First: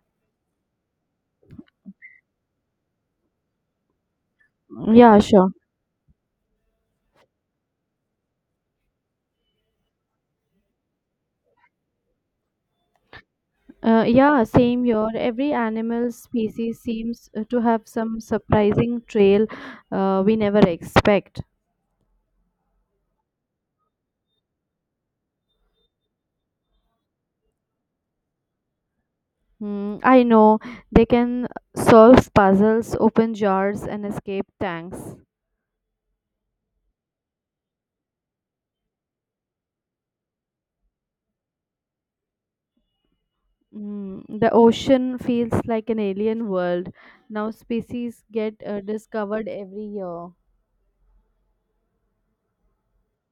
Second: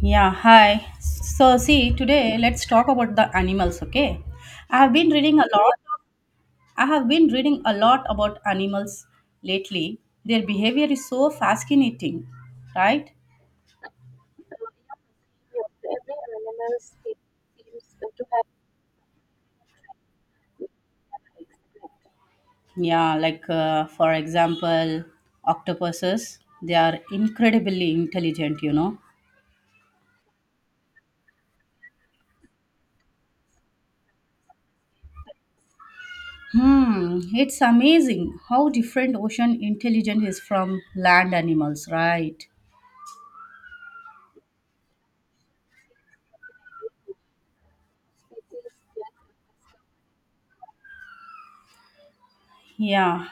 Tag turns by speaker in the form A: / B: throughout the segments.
A: Yeah, hi. So, see, today let's talk about the animals, okay? I have been
B: Yeah,
A: reading a
B: sure.
A: lot I have been reading a lot about animals lately. Their behavior is so fascinating, right?
B: Yeah, same here. Every
A: Yes,
B: animal
A: every
B: species
A: animal
B: seems to have some
A: to have
B: surprising trail we never expect.
A: Yeah, like for example, octopuses, they are incredibly intelligent.
B: Mm, I know they can solve puzzles, open jars, and escape tanks.
A: Hmm, it's amazing how different ocean intelligence is from land animals, right?
B: Mm, the ocean feels like an alien world. Now species get discovered every year.
A: Yeah.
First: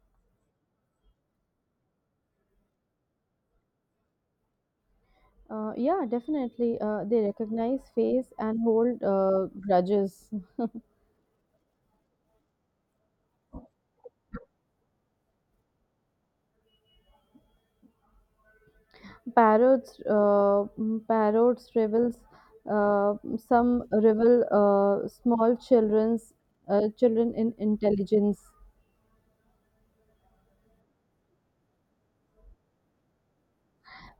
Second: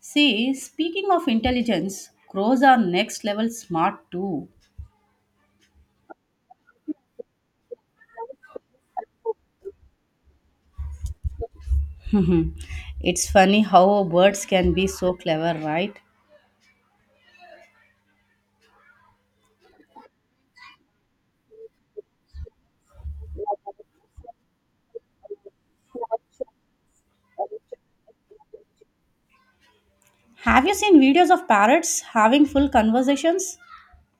A: See, speaking of intelligence, crows are next level smart too.
B: Yeah, definitely. They recognize face and hold grudges.
A: It's funny how birds can be so clever, right?
B: Parrots revels. Uh, some revel small children in intelligence.
A: Have you seen videos of parrots having full conversations?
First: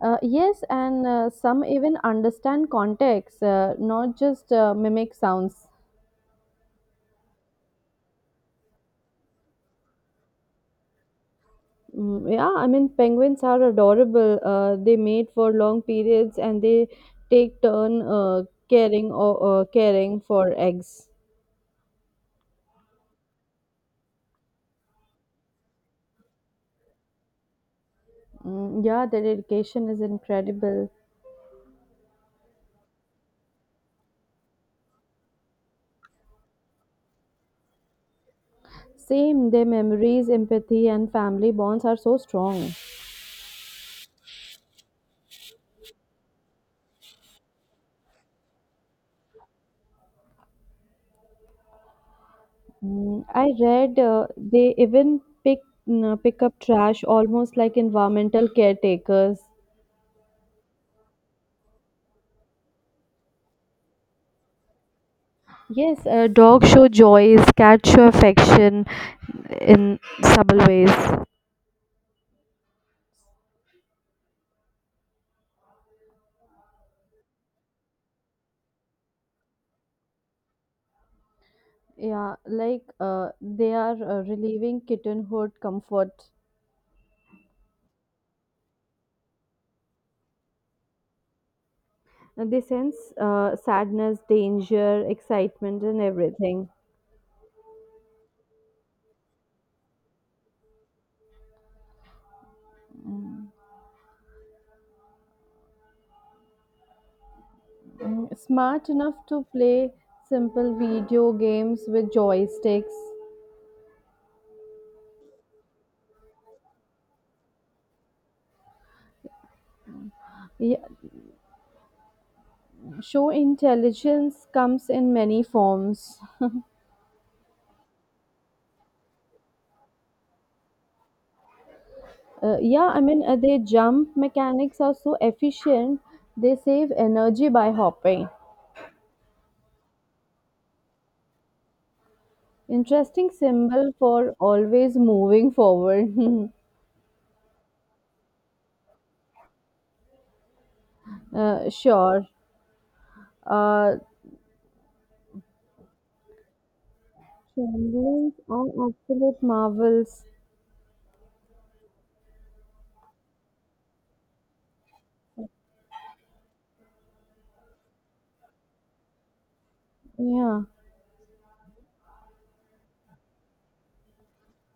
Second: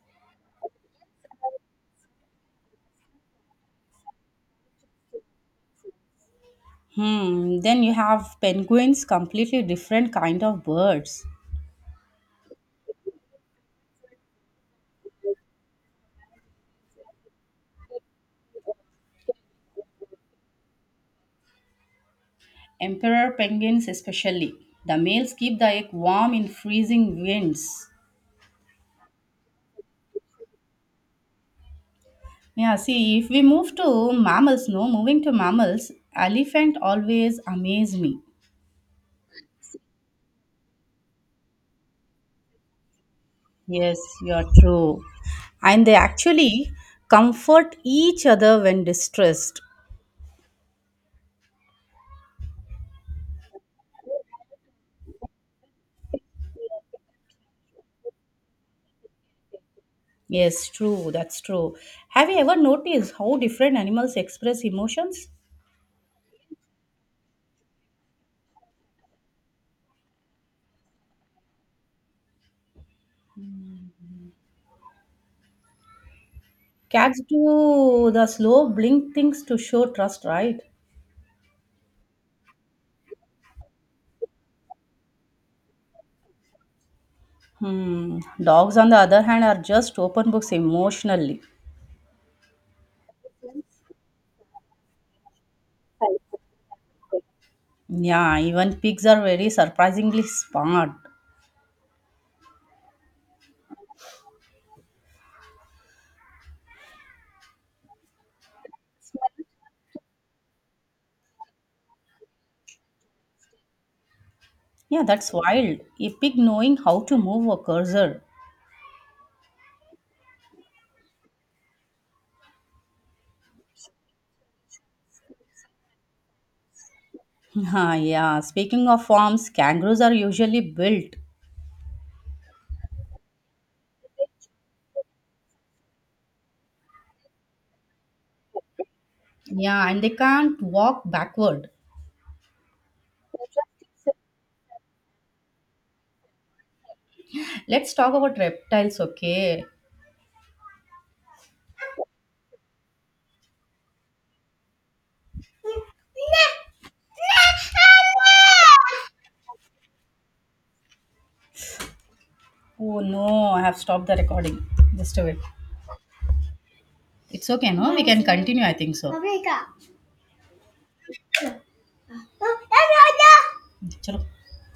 B: Yes, and some even understand context, not just mimic sounds.
A: Hmm, then you have penguins, completely different kind of birds.
B: Mm, yeah, I mean, penguins are adorable. They mate for long periods, and they take turn caring or caring for eggs.
A: Emperor penguins especially. The males keep the egg warm in freezing winds.
B: Mm, yeah, their dedication is incredible.
A: Yeah, see, if we move to mammals, no, moving to mammals, elephant always amaze me.
B: Same, their memories, empathy, and family bonds are so strong.
A: Yes, you are true. And they actually comfort each other when distressed.
B: Mm, I read they even pick pick up trash almost like environmental caretakers.
A: Yes, true, that's true. Have you ever noticed how different animals express emotions?
B: Yes, dogs show joys, cats show affection in subtle ways.
A: Cats do the slow blink things to show trust, right?
B: Yeah, like they are relieving kittenhood comfort.
A: Hmm. Dogs, on the other hand, are just open books emotionally.
B: And they sense sadness, danger, excitement, and
A: Right.
B: everything.
A: Yeah, even pigs are very surprisingly smart.
B: Mm. Mm, smart enough to play simple video games with joysticks.
A: Yeah, that's wild. A pig knowing how to move a cursor.
B: Yeah, show intelligence comes in many forms.
A: Ah, yeah, speaking of forms, kangaroos are usually built.
B: Yeah, I mean, their jump mechanics are so efficient, they save energy by hopping.
A: Yeah, and they can't walk backward.
B: Interesting symbol for always moving forward.
A: Let's talk about reptiles, okay?
B: Sure. Uh, Tremblings are absolute marvels.
A: Oh no, I have stopped the recording. Just a bit. It's okay, no? We can continue, I think so.
B: Yeah.
A: Chalo.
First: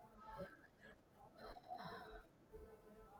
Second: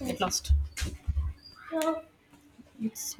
A: Get lost. It's